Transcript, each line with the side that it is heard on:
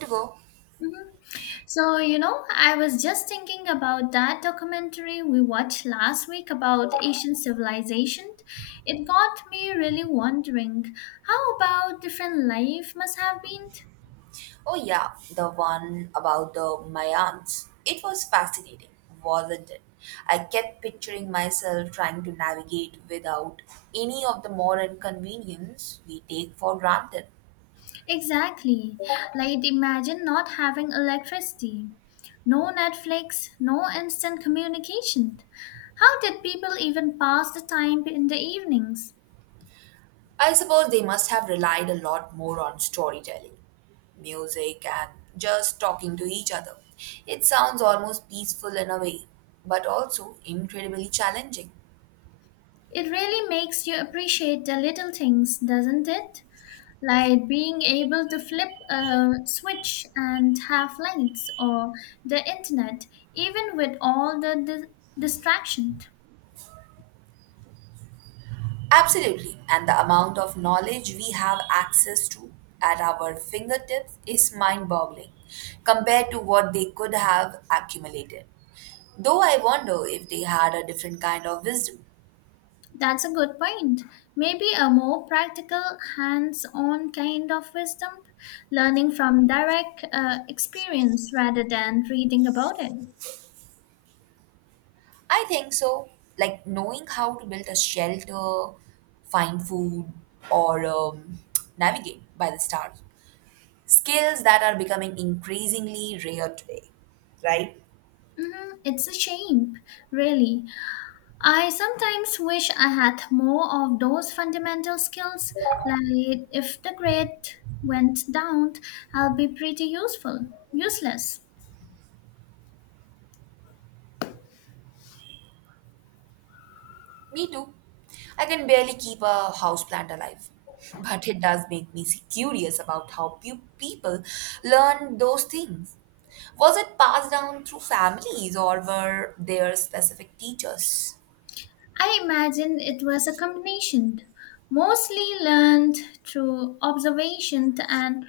right: To go.
left: I was just thinking about that documentary we watched last week about Asian civilization. It got me really wondering how about different life must have been?
right: Oh, yeah, the one about the Mayans. It was fascinating, wasn't it? I kept picturing myself trying to navigate without any of the modern convenience we take for granted.
left: Exactly. Like imagine not having electricity, no Netflix, no instant communication. How did people even pass the time in the evenings?
right: I suppose they must have relied a lot more on storytelling, music, and just talking to each other. It sounds almost peaceful in a way, but also incredibly challenging.
left: It really makes you appreciate the little things, doesn't it? Like being able to flip a switch and have lights or the internet, even with all the distraction.
right: Absolutely. And the amount of knowledge we have access to at our fingertips is mind boggling compared to what they could have accumulated. Though I wonder if they had a different kind of wisdom.
left: That's a good point. Maybe a more practical, hands on kind of wisdom, learning from direct experience rather than reading about it.
right: I think so. Like knowing how to build a shelter, find food, or navigate by the stars. Skills that are becoming increasingly rare today, right?
left: It's a shame, really. I sometimes wish I had more of those fundamental skills, like if the grade went down, I'll be pretty useless.
right: Me too. I can barely keep a houseplant alive. But it does make me curious about how people learn those things. Was it passed down through families or were there specific teachers?
left: I imagine it was a combination, mostly learned through observation and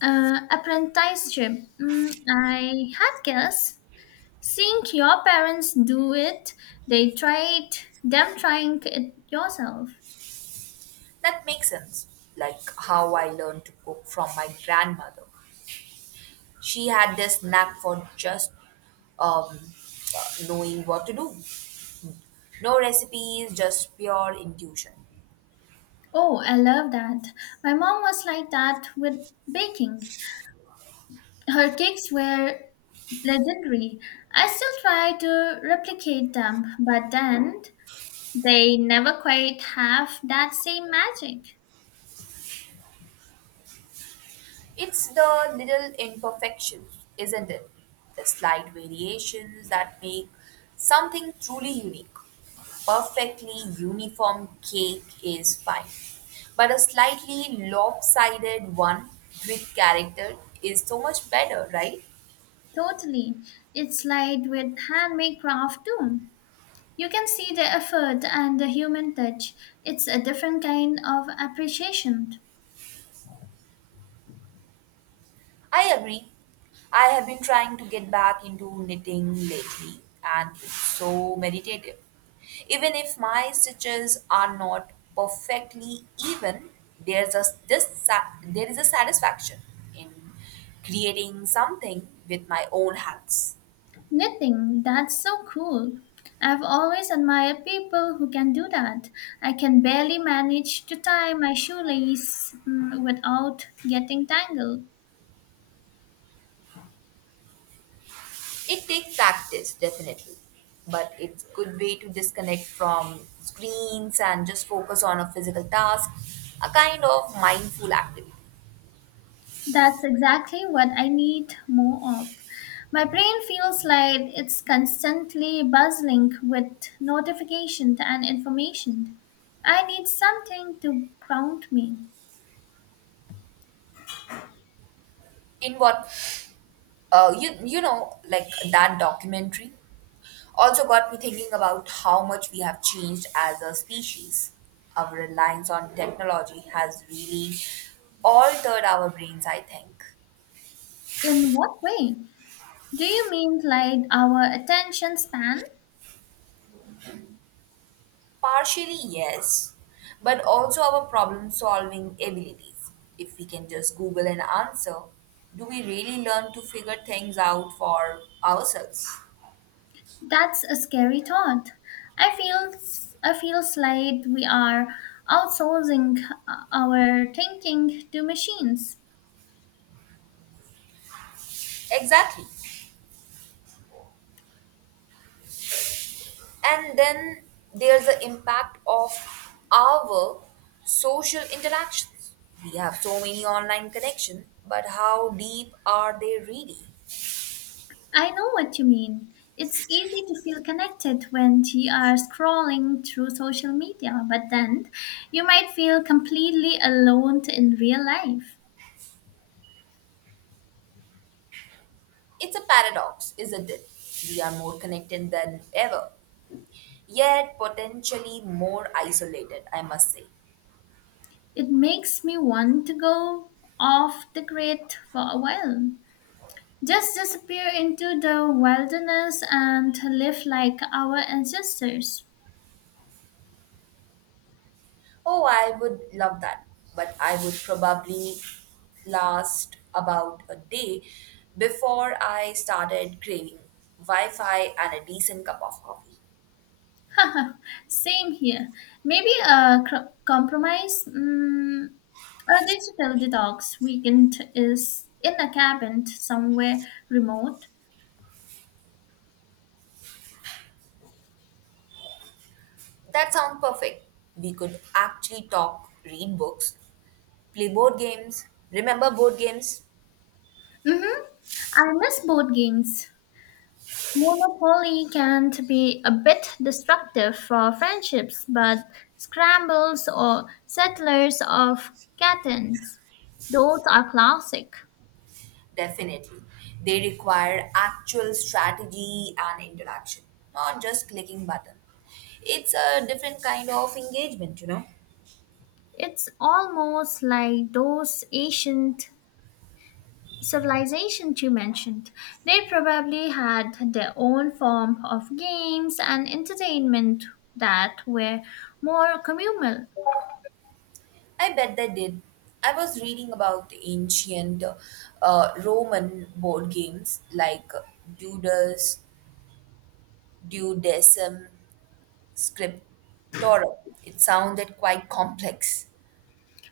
left: apprenticeship. Mm, I had guess. Seeing your parents do it, they tried them trying it yourself.
right: That makes sense. Like how I learned to cook from my grandmother. She had this knack for just um, knowing what to do. No recipes, just pure intuition.
left: Oh, I love that. My mom was like that with baking. Her cakes were legendary. I still try to replicate them, but then they never quite have that same magic.
right: It's the little imperfections, isn't it? The slight variations that make something truly unique. A perfectly uniform cake is fine, but a slightly lopsided one with character is so much better, right?
left: Totally. It's like with handmade craft too. You can see the effort and the human touch. It's a different kind of appreciation.
right: I agree. I have been trying to get back into knitting lately, and it's so meditative. Even if my stitches are not perfectly even, there is a satisfaction in creating something with my own hands.
left: Knitting, that's so cool. I've always admired people who can do that. I can barely manage to tie my shoelace without getting tangled.
right: It takes practice, definitely, but it's a good way to disconnect from screens and just focus on a physical task, a kind of mindful activity.
left: That's exactly what I need more of. My brain feels like it's constantly buzzing with notifications and information. I need something to ground me.
right: In what like that documentary also got me thinking about how much we have changed as a species. Our reliance on technology has really altered our brains, I think.
left: In what way? Do you mean like our attention span?
right: Partially, yes, but also our problem solving abilities. If we can just Google an answer, do we really learn to figure things out for ourselves?
left: That's a scary thought. I feel I feel like we are outsourcing our thinking to machines.
right: Exactly. And then there's the impact of our social interactions. We have so many online connections, but how deep are they really?
left: I know what you mean. It's easy to feel connected when you are scrolling through social media, but then you might feel completely alone in real life.
right: It's a paradox, isn't it? We are more connected than ever, yet potentially more isolated, I must say.
left: It makes me want to go off the grid for a while. Just disappear into the wilderness and live like our ancestors.
right: Oh, I would love that, but I would probably last about a day before I started craving Wi Fi and a decent cup of coffee.
left: Same here. Maybe a compromise. A digital detox weekend is in a cabin somewhere remote.
right: That sounds perfect. We could actually talk, read books, play board games. Remember board games?
left: I miss board games. Monopoly can be a bit destructive for friendships, but scrambles or settlers of Catan, those are classic.
right: Definitely. They require actual strategy and interaction, not just clicking button. It's a different kind of engagement, you know.
left: It's almost like those ancient civilizations you mentioned. They probably had their own form of games and entertainment that were more communal.
right: I bet they did. I was reading about ancient Roman board games like Dudus, Dudecim, Scriptorum. It sounded quite complex.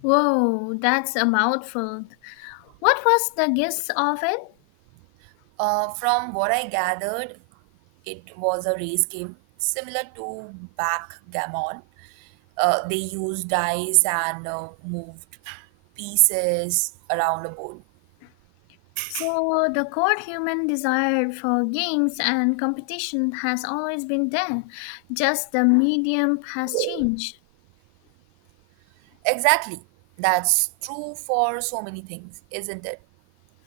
left: Whoa, that's a mouthful. What was the gist of it?
right: From what I gathered, it was a race game similar to backgammon. They used dice and moved pieces around a board.
left: So, the core human desire for games and competition has always been there, just the medium has changed.
right: Exactly. That's true for so many things, isn't it?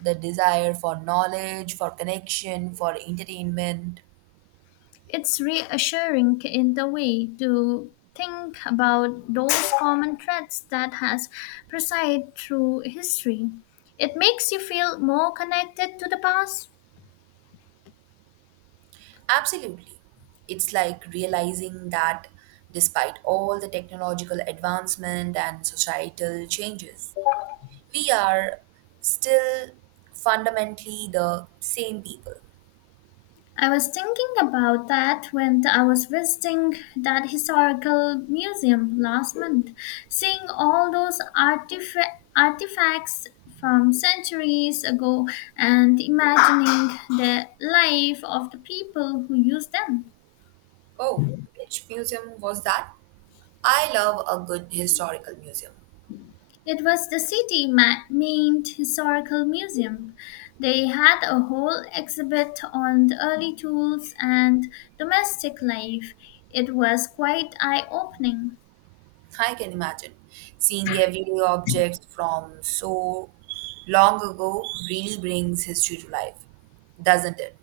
right: The desire for knowledge, for connection, for entertainment.
left: It's reassuring in the way to think about those common threads that has presided through history. It makes you feel more connected to the past.
right: Absolutely. It's like realizing that despite all the technological advancement and societal changes, we are still fundamentally the same people.
left: I was thinking about that when I was visiting that historical museum last month, seeing all those artifacts from centuries ago and imagining the life of the people who used them.
right: Oh, which museum was that? I love a good historical museum.
left: It was the Main Historical Museum. They had a whole exhibit on the early tools and domestic life. It was quite eye opening.
right: I can imagine seeing everyday objects from so long ago really brings history to life, doesn't it?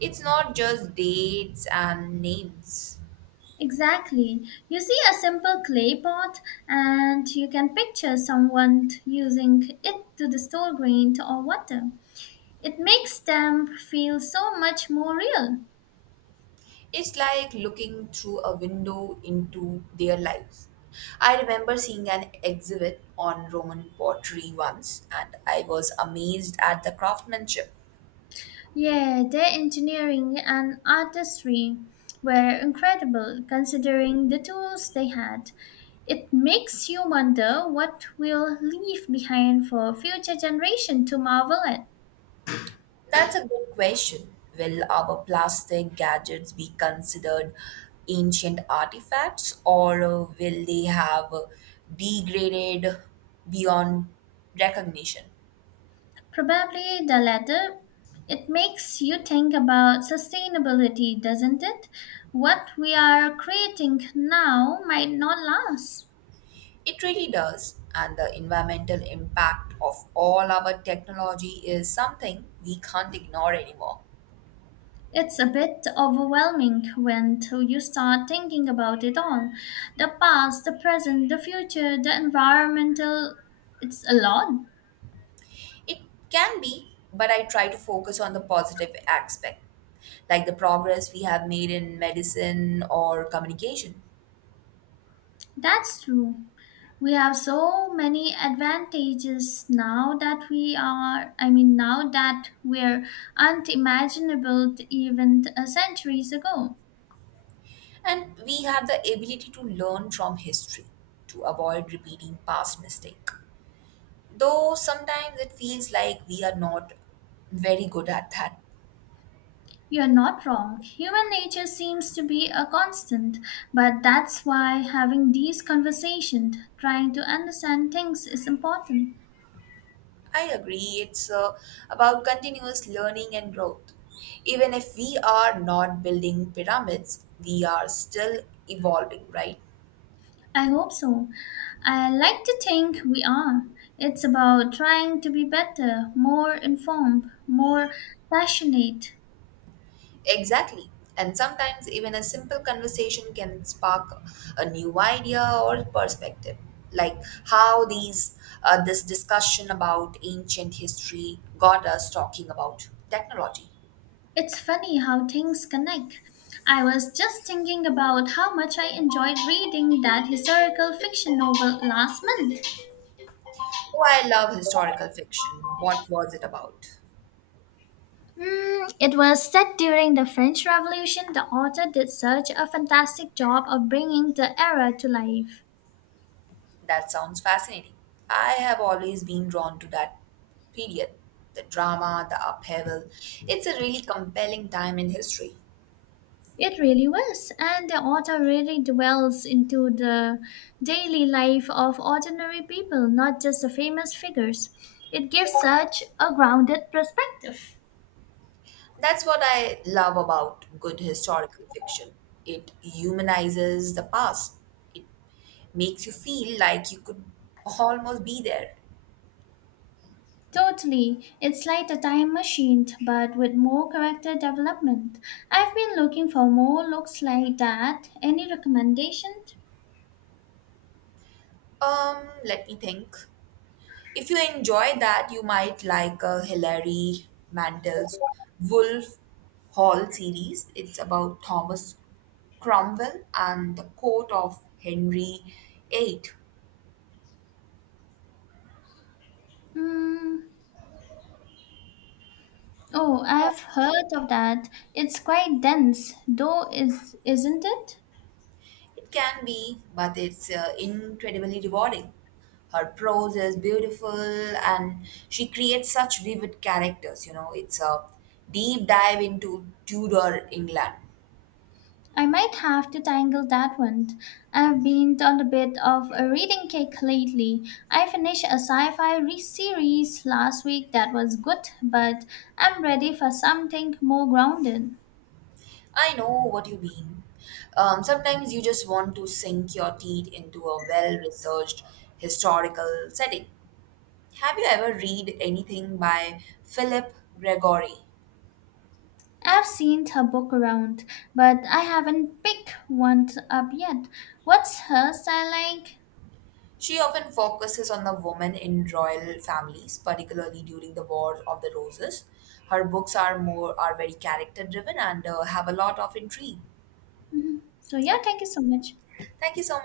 right: It's not just dates and names.
left: Exactly. You see a simple clay pot and you can picture someone using it to store grain or water. It makes them feel so much more real.
right: It's like looking through a window into their lives. I remember seeing an exhibit on Roman pottery once, and I was amazed at the craftsmanship.
left: Yeah, their engineering and artistry were incredible considering the tools they had. It makes you wonder what we'll leave behind for future generation to marvel at.
right: That's a good question. Will our plastic gadgets be considered ancient artifacts, or will they have degraded beyond recognition?
left: Probably the latter. It makes you think about sustainability, doesn't it? What we are creating now might not last.
right: It really does. And the environmental impact of all our technology is something we can't ignore anymore.
left: It's a bit overwhelming when till you start thinking about it all. The past, the present, the future, the environmental it's a lot.
right: It can be, but I try to focus on the positive aspect, like the progress we have made in medicine or communication.
left: That's true. We have so many advantages now that we are I mean now that we're unimaginable even centuries ago.
right: And we have the ability to learn from history to avoid repeating past mistakes. Though sometimes it feels like we are not very good at that.
left: You're not wrong. Human nature seems to be a constant, but that's why having these conversations, trying to understand things, is important.
right: I agree. It's about continuous learning and growth. Even if we are not building pyramids, we are still evolving, right?
left: I hope so. I like to think we are. It's about trying to be better, more informed, more passionate.
right: Exactly. And sometimes even a simple conversation can spark a new idea or perspective, like how these this discussion about ancient history got us talking about technology.
left: It's funny how things connect. I was just thinking about how much I enjoyed reading that historical fiction novel last month.
right: Oh, I love historical fiction. What was it about?
left: Hmm, it was said during the French Revolution. The author did such a fantastic job of bringing the era to life.
right: That sounds fascinating. I have always been drawn to that period. The drama, the upheaval. It's a really compelling time in history.
left: It really was, and the author really dwells into the daily life of ordinary people, not just the famous figures. It gives such a grounded perspective.
right: That's what I love about good historical fiction. It humanizes the past. It makes you feel like you could almost be there.
left: Totally. It's like a time machine, but with more character development. I've been looking for more looks like that. Any recommendations?
right: Let me think. If you enjoy that, you might like Hilary Mantel's Wolf Hall series. It's about Thomas Cromwell and the court of Henry VIII.
left: Hmm. Oh, I've heard of that. It's quite dense, though, is isn't it?
right: It can be, but it's incredibly rewarding. Her prose is beautiful and she creates such vivid characters. You know, it's a deep dive into Tudor England.
left: I might have to tangle that one. I've been on a bit of a reading kick lately. I finished a sci-fi series last week that was good, but I'm ready for something more grounded.
right: I know what you mean. Sometimes you just want to sink your teeth into a well researched historical setting. Have you ever read anything by Philip Gregory?
left: I've seen her book around, but I haven't picked one up yet. What's her style like?
right: She often focuses on the women in royal families, particularly during the War of the Roses. Her books are very character driven and have a lot of intrigue.
left: Mhm. So yeah,
right: Okay.
left: thank you so much.
right: Thank you so much.